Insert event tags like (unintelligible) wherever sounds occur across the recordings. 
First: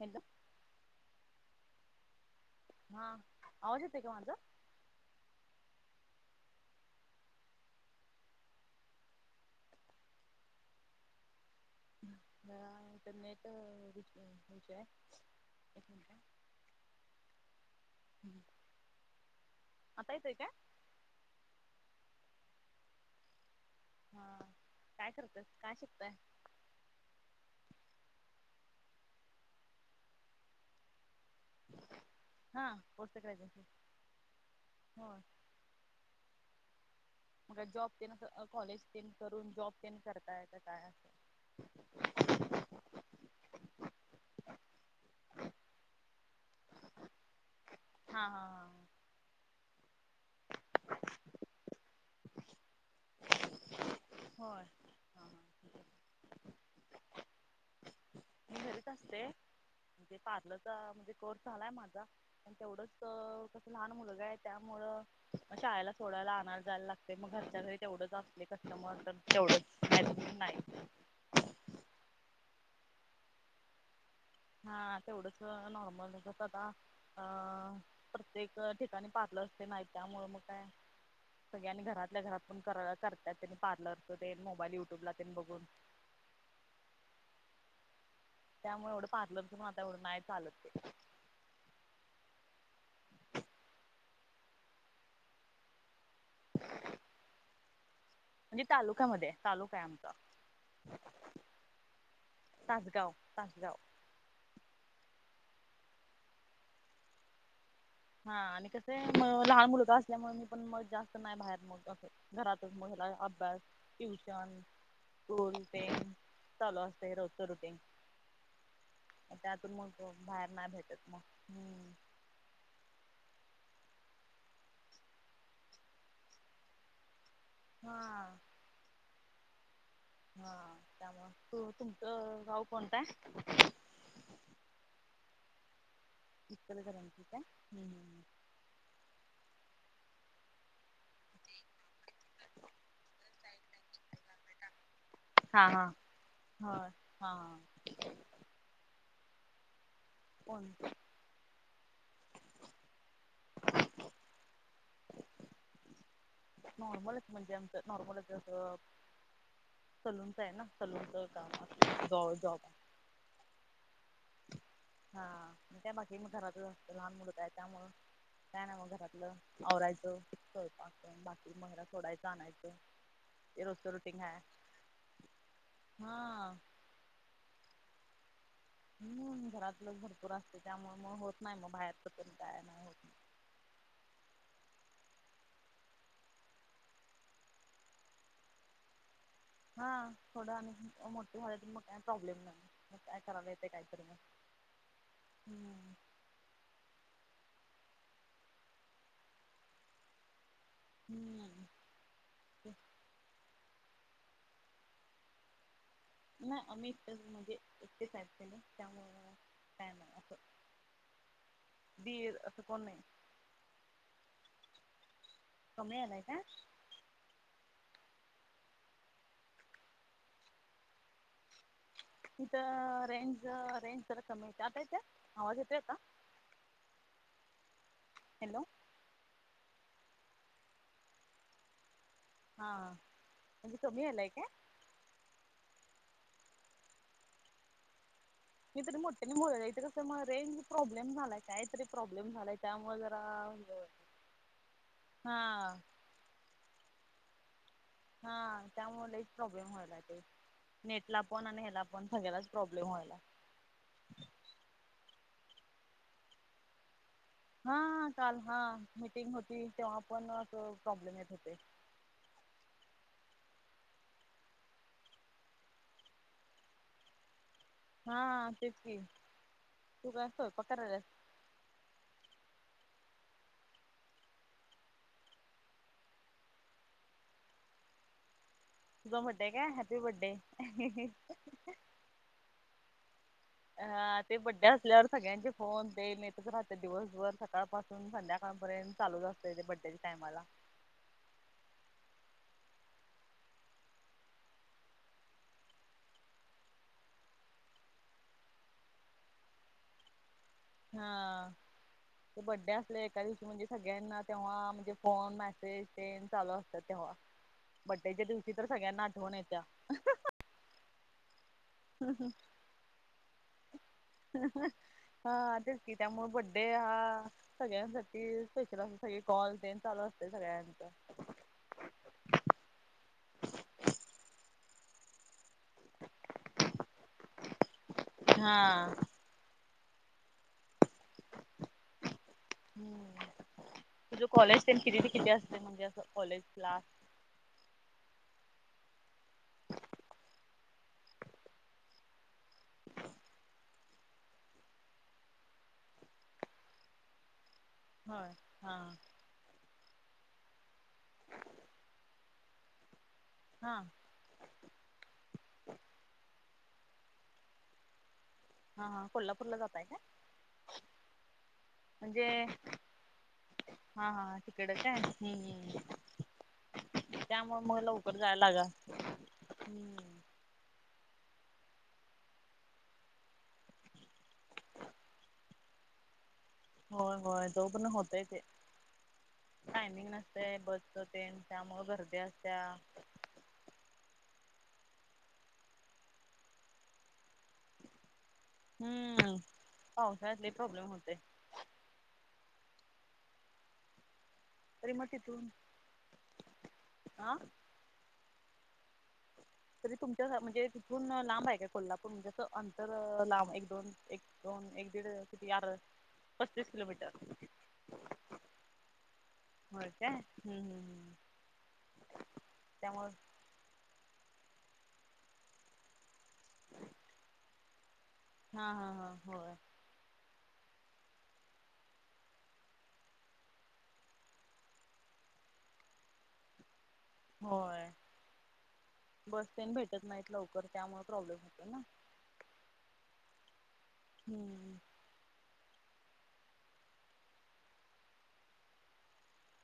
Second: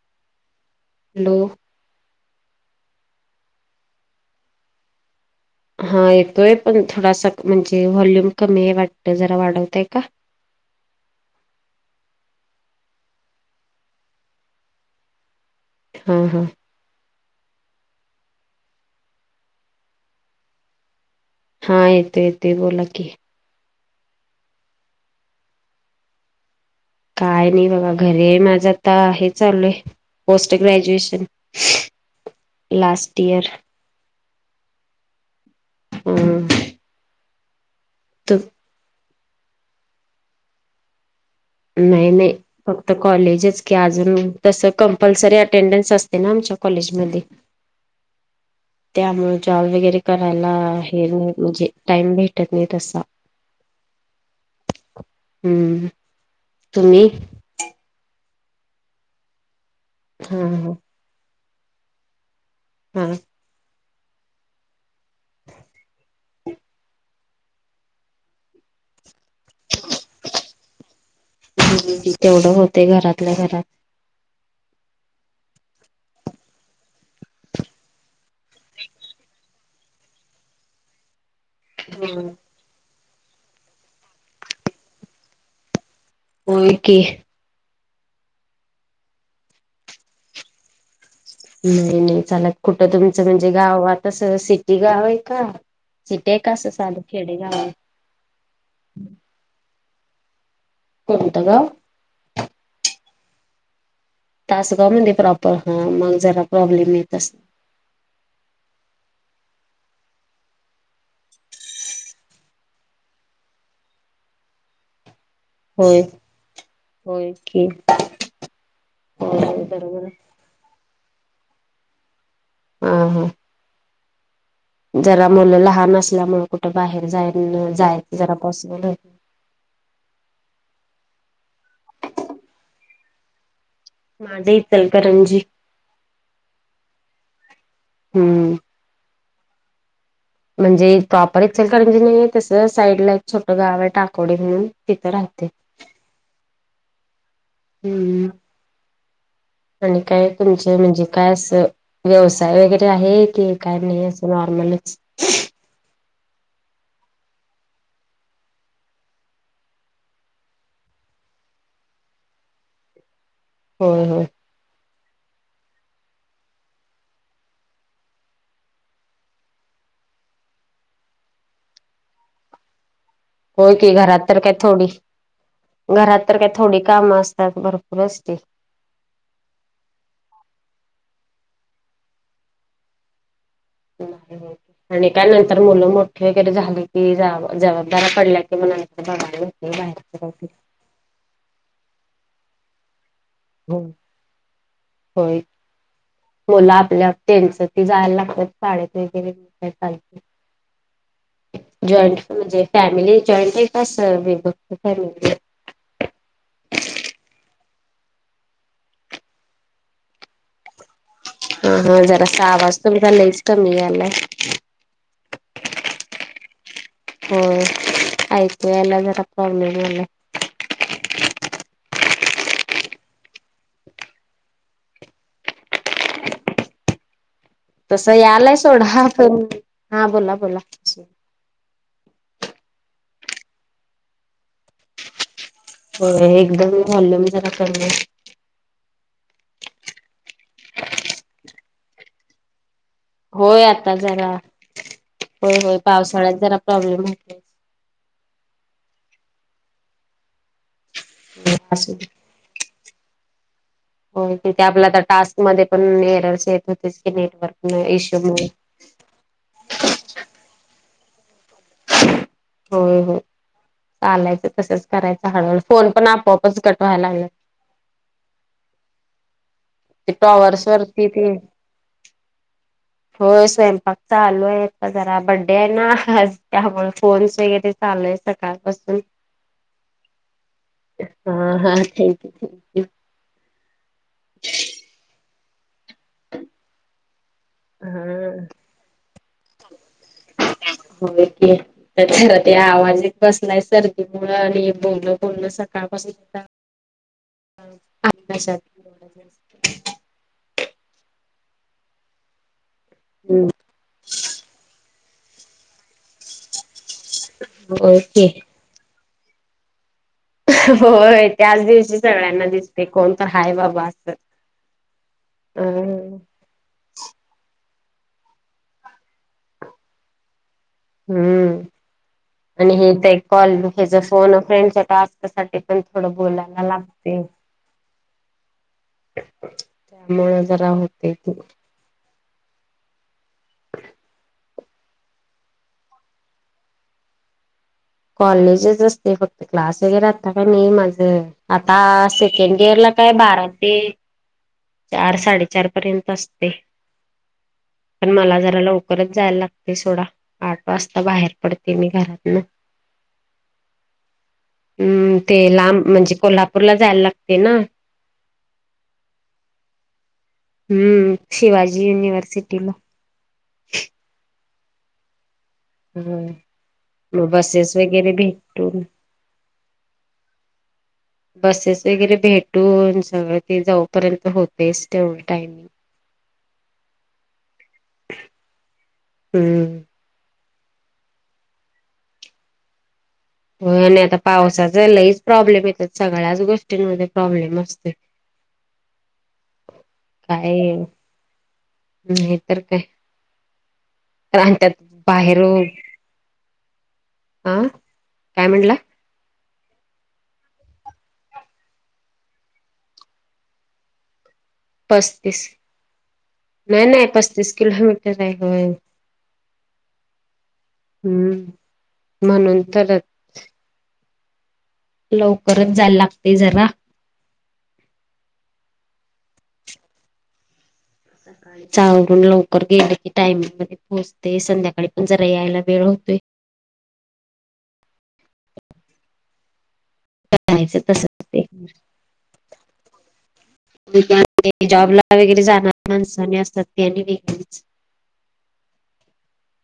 हदा (unintelligible) hello. हा आवाज येतोय का माझा? हा येतोय पण थोडासा म्हणजे व्हॉल्यूम कमी आहे वाटत जरा वाढवतय का? इंटरनेट विज आहे. हा मिनिट हा. आता येत आहे का? हा येतो येतोय बोला की. हा काय करताय काय शिकताय? काय नाही बघा घरी माझं आता आहे चालूय पोस्ट ग्रॅज्युएशन हा पोस्ट लास्ट इयर ग्रॅज्युएशन हो हम्म. मग जॉब ते कॉलेज ते करून जॉब ते करता येत काय? असं नाही नाही फक्त कॉलेजच की अजून तस कंपल्सरी अटेंडन्स असते ना आमच्या कॉलेज मधी. हा हा त्यामुळ जाॅब वगैरे करायला हे नाही म्हणजे टाईम भेटत नाही तसा. होय ह. हम्म. तुम्ही. मी घरीच असते ते हा पार्लरचा म्हणजे कोर्स झालाय माझा. आणि तेवढंच हा हा कसं लहान मुलगा आहे त्यामुळं शाळेला सोडायला आणाया जायला लागत. ते मग घरच्या घरी तेवढंच असले कस्टमर तर तेवढंच नाही तर मग नाही. ह तेवढं होते घरातल्या घरात. हा तेवढंच नॉर्मल जातात अ प्रत्येक ठिकाणी पार्लर असते नाही त्यामुळ मग काय सगळ्यांनी घरातल्या घरात पण करतात त्यांनी पार्लरच ते मोबाईल युट्यूबला त्यांनी बघून हो की. त्यामुळे एवढं पार्लरच मग आता एवढं नाही चालत ते. नाही नाही चालात कुठं तुमचं म्हणजे गाव तस सिटी गाव आहे का? सिटे कसं चाले खेडे गावा म्हणजे तालुक्यामध्ये तालुका आहे आमचा. कोणत गाव? तासगाव, तासगाव तासगाव मध्ये प्रॉपर हा मग जरा प्रॉब्लेम येत असतील. हा आणि कसं आहे लहान मुलगा असल्यामुळे मी पण मग जास्त नाही बाहेर म अस घरातच मग काय अभ्यास, ट्यूशन स्कूल ते होय चालू असते होय रोजच की रुटींग होय त्यातून मग बरोबर आहे. बाहेर नाही भेटत मग हम्म. हा हा. जरा मुलं लहान असल्यामुळे कुठं बाहेर जाय जायच हा जरा पॉसिबल हो हा त्यामुळ तू तुमचं गाव कोणतंय? माझ इथ चलकरंजी. इतर करंजी का. हम्म. म्हणजे प्रॉपर एक्सेल कांरणजी नाही तसं साईडला एक छोट गाव आहे टाकोडी म्हणून तिथं राहते. हा हा हा. हम्म आणि काय कोण तुमचे म्हणजे काय असं व्यवसाय वगैरे आहेत? ते काही नाही असं नॉर्मलच. नॉर्मलच म्हणजे आमचं नॉर्मलच असं सलूनच आहे ना सलूनच काम जवळ जॉब आहे होय होय हा मी काय बाकी घरातच असते लहान मुलगा आहे त्यामुळं काय नाय मग घरातलं आवरायचं स्वयंपाक तेन बाकी मग याला सोडायचं आणायचं (inaudible) होय की घरात रुटीन तर आहे काय थोडी घरात तर काय हा थोडी काम असतात भरपूर असते हम्म घरातलच भरपूर असतयं त्यामुळे मग होत नाही मग बाहेर पण काय नाही होत (inaudible) आणि काय नंतर मुलं मोठे वगैरे झाली की जवाब जबाबदाऱ्या पडल्या की मग बघाय हा थोडं आणि मोठे झाल्यात मग काही प्रॉब्लेम नाही मग काय करायला येतंय हो होय हम्म मुल आपली आप त्याच ती जायला लागतात शाळेत वगैरे चालतंय हम्म जॉईंट म्हणजे फॅमिली जॉईंट आहे का अस वेगवेगळ फॅमिली आहे नाही आम्ही एकटेच म्हणजे एकटेच आहेत त्यांनी त्यामुळं काय नाही असं हा हा दीर जरासा असं आवाज कोण नाही तुमचा लईच कमी यायलाय कमी यायलाय का होय ऐकू यायला जरा प्रॉब्लेम होयलाय इथं रेंज रेंज जरा कमी येतीय आता येतोय आवाज येतोय का तस यायलाय हॅलो सोडा पण हा बोला बोला हा म्हणजे कमी यायलाय काय हो एकदम वोल्युम जरा कमी आहे मी तरी मोठ्यानी बोलालोय इथे कसं मग रेंज प्रॉब्लेम झालाय काय तरी प्रॉब्लेम झालाय त्यामुळे जरा होय आता जरा हा होय होय पावसाळ्यात जरा प्रॉब्लेम हो हा त्यामुळे लईच प्रॉब्लेम व्हायला ते नेटला पण आणि ह्याला असू दे पण सगळ्यालाच प्रॉब्लेम व्हायलाय हो तिथे आपला आता टास्क मध्ये पण एरर येत होतेच की नेटवर हा काल हा मीटिंग होती तेव्हा पण अस प्रॉब्लेम येत होते होय होय चालायचं तसंच करायचं हळूहळू फोन पण आपोआपच कट व्हायला लागल्यात हा तेच की तू ते काय टॉवर्स स्वयंपाक कराल्यास वरती ते (inaudible) होय स्वयंपाक चालू आहे जरा बड्डे आहे ना आज त्यामुळे पोरी सगळ्या चाललंय सकाळपासन तुझा बड्डे आहे काय हॅपी बड्डे ओके थँक्यू हा ते बड्डे असल्यावर सगळ्यांचे फोन तेन येतच राहत्यात दिवसभर सकाळपासून हा. संध्याकाळपर्यंत चालूच असतयं त्यांच्या बड्डेच्या टाईमाला होेय की त्याच्या ते आवाज एक बसलाय सर्दीमुळ आणि बोललं बोलण सकाळपासून अभ्यासात (unintelligible) हा ते बड्डे असल एका दिवशी हम्म, म्हणजे सगळ्यांना तेव्हा म्हणजे फोन मेसेज तेन चालू असतात तेव्हा होय बड्डेच्या की दिवशी तर सगळ्यांना आठवण येत्या होय त्याच दिवशी सगळ्यांना दिसतय कोण तर हाय बाबा अस अ डे हा सगळ्यांसाठी स्पेशल असं सगळे कॉल तेन चालू असते सगळ्यांचा हम्म आणि हे तर एक कॉल हेच फोन अ फ्रेंडचा टास्कसाठी पण थोडं बोलायला लागते. हा मग जरा होते त हम्म तुझ कॉलेज तेन कितीते किती असते म्हणजे अस कॉलेज क्लास कॉलेजच असते फक्त क्लास वगैरे आता काय नाही माझं आता सेकंड इयर ला काय बारा ते चार साडेचार पर्यंत असते पण होय. मला जरा हा लवकरच जायाला लागत ते सोडा आठ वाजता बाहेर पडते मी घरातन हा हम्म ते लांब म्हणजे कोल्हापूरला जायला लागते ना हा हा कोल्हापूरला जाताय काय? हम्म शिवाजी म्हणजे युनिव्हर्सिटीला हा हा तिकड काय हम्म होय, हम मग त्यामुळ बसेस मग वगैरे लवकर जाया लागा भेटून हम्म बसेस वगैरे भेटून सगळं ते जाऊपर्यंत होतेच तेवढ टायमिंग होय होय तो परन होतय ते हम्म टयमिंग ना ते बसच तेन त्यामुळ गरदी असत्या होय आणि आता पावसाचा लहीच प्रॉब्लेम येतोय सगळ्याच गोष्टींमध्ये प्रॉब्लेम असतोय हम्म पावसाळ्यात लेय काय प्रॉब्लेम होतोय. नाही तर काय? आणि त्यात तरी मग बाहेर तिथून आ काय म्हटला तरी तुमच्या म्हणजे तिथून लांब आहे काय कोल्हापूर म्हणजे अस अंतर लांब एक दोन एक दोन एक दीड पस्तीस किती यार पस्तीस नाही नाही किलोमीटर पस्तीस किलोमीटर आहे होय होय काय हम्म हम् हम् हम्म म्हणून तर त्यामुळ लवकरच जायला लागतेय जरा हा हा हा होय चांलुन लवकर गेले की टाइमिंग मध्ये पोहोचते संध्याकाळी पण जरा यायला वेळ होतोय. होय बस तेन भेटत नाहीत लवकर जायचं त्यामुळे तसच प्रॉब्लेम होतो ना हम्म जॉबला वगैरे जाणार माणसाने असतात ते आणि वेगळीच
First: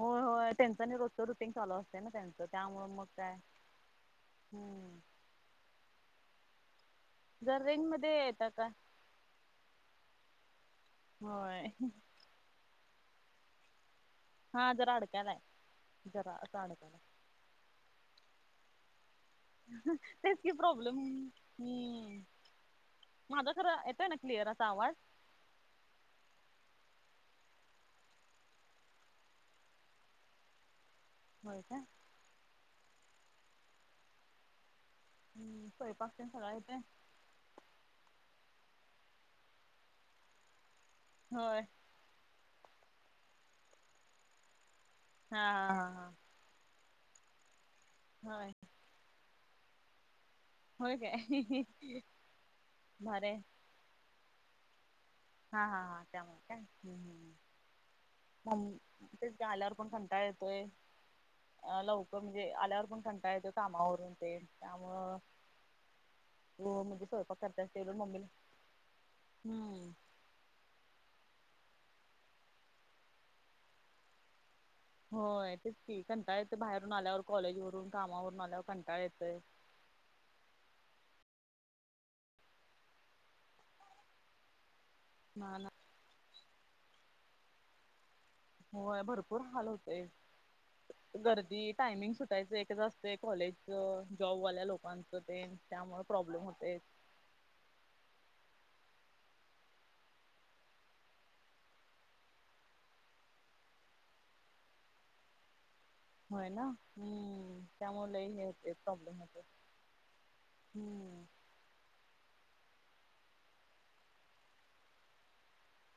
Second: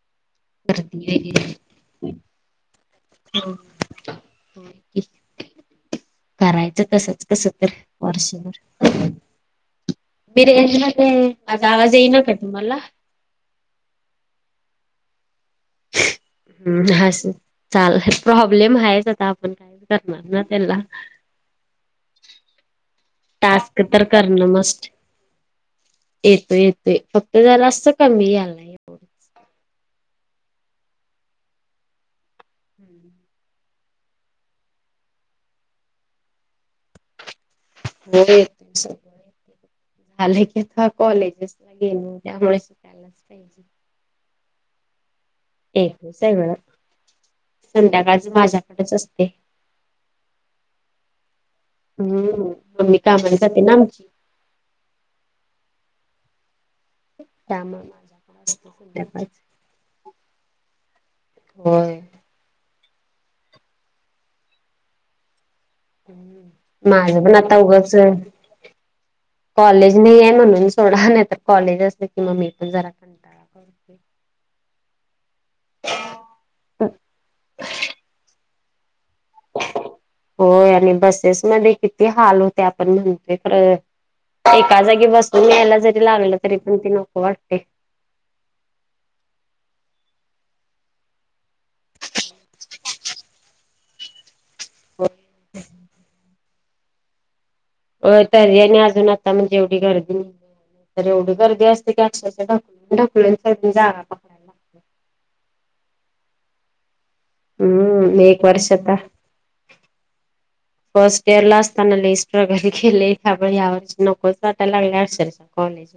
होय होय त्यांच रोजत गर्दी रुटिंग वगैरे चालू असते ना त्यांच त्यामुळे मग काय हम्म करायचं तसच- कस जर तर रेंज मध्ये वार्षिक येता का पर्यंत बिर्याणीमध्ये होय आता आवाज येईन काय तुम्हाला हा जरा आडकालाय जरा हम्म अडकायलाय अस चालयच प्रॉब्लेम आहेच आता. आपण काय करणार तेच ना कि त्याला प्रॉब्लेम हम् माझा खर टास्क तर येतोय ना क्लिअर करणं असा मस्ट आवाज येतोय येतोय फक्त जरा अस कमी यालाय होय होय काय हम्म (unintelligible) हम् स्वयंपाक तेन सगळा येतोय हो येतोय सगळ दहाला की कॉलेज होय असत गेले त्यामुळे शिकायलाच पाहिजे हा हा एक हा टायमाला संध्याकाळच हा होय माझ्या अस्ते होय काय हम्म मम्मी भारी कामाला जाते ना आमची हा हा हा त्यामुळे काय त्यामुळे माझ तेच आल्यावर पण कंटाळा येतोय होय लवकर म्हणजे आल्यावर पण कं काय ते कामावरून ते त्यामुळं हो म्हणजे माझं पण स्वयंपाक आता करत्यास तेवढं उगाचय मम्मीला हम्म कॉलेज नाहीय म्हणून सोडा नाही तर कॉलेज असल कि मग मी पण जरा ळा करते (unintelligible) होय तेच की कंटाळा येते बाहेरून आल्यावर कॉलेजवररून कामावरून आल्यावर कंटाळा येतय होय आणि बसेस मध्ये किती हाल होत्यात आपण म्हणतोय खरं एका जागी बसून ना ना यायला जरी लागलं तरी पण ती नको वाटतय होय भरपूर हाल होतय गर्दी टायमिंग सुटायचं एक आसतय कॉलेजच जॉबवाल्या लोकांचं ते त्यामुळं प्रॉब्लेम होतय हो तर ह्यांनी अजून आता म्हणजे एवढी गर्दी ना तर एवढ गर्दी असते की अक्षरशा ढ ढकलून (unintelligible) जागा कर होय ना हम्म त्यामुळे हम्म लई एक हे होते वर्षता प्रॉब्लेम होते हम्म फस्ट इयरला असताना लइ प्रगती केलेल आपण या वर्षी नकोच वाटय लागलय आशात कॉलेज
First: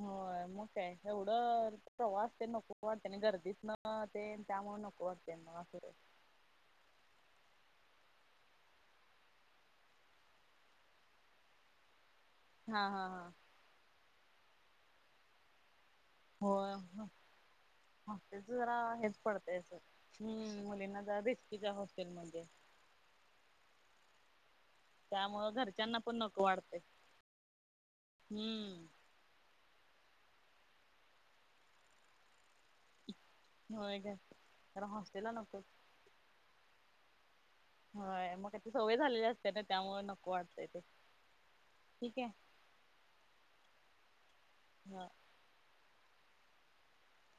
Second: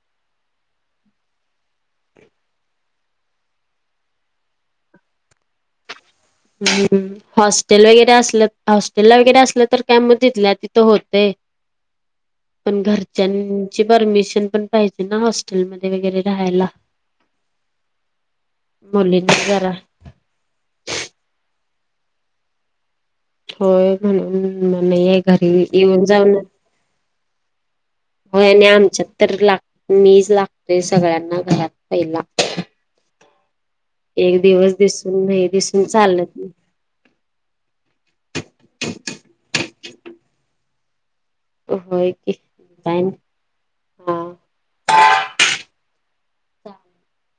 होय मग काय एवढं प्रवास ते नको वाटतय आणि गर्दीत न ते त्यामुळे नको वाटतय ना फर (unintelligible) हम् हॉस्टेल वगैरे असलं हॉस्टेल वगैरे असलं तर काय म तिथल्या तिथं होतय (unintelligible) (inaudible) पण हा हा घरच्यांची परमिशन पण पाहिजे ना हॉस्टेलमध्ये वगैरे हो राहायला. आमच्यात जरा हेच मुलींना जरा पडतंयच हम् मुलीना जरा भेस्कीच्या (unintelligible) हॉस्टेलमध्ये होय म्हणून म ये घरी त्यामुळं घरच्यांना येऊन पण जाऊ ना नको वाटतंय होय आणि हम्म आमच्यात तर ला मीज लागतोय सगळ्यांना घरात पहिला होय का एक दिवस कार दिसून हॉस्टेलला नाही नकोच दिसून चालत नाही होय मग आता सवय झालेली असते. ना त्यामुळे नको वाटतय ते होय ठीक आहे की काय नाय हा (unintelligible)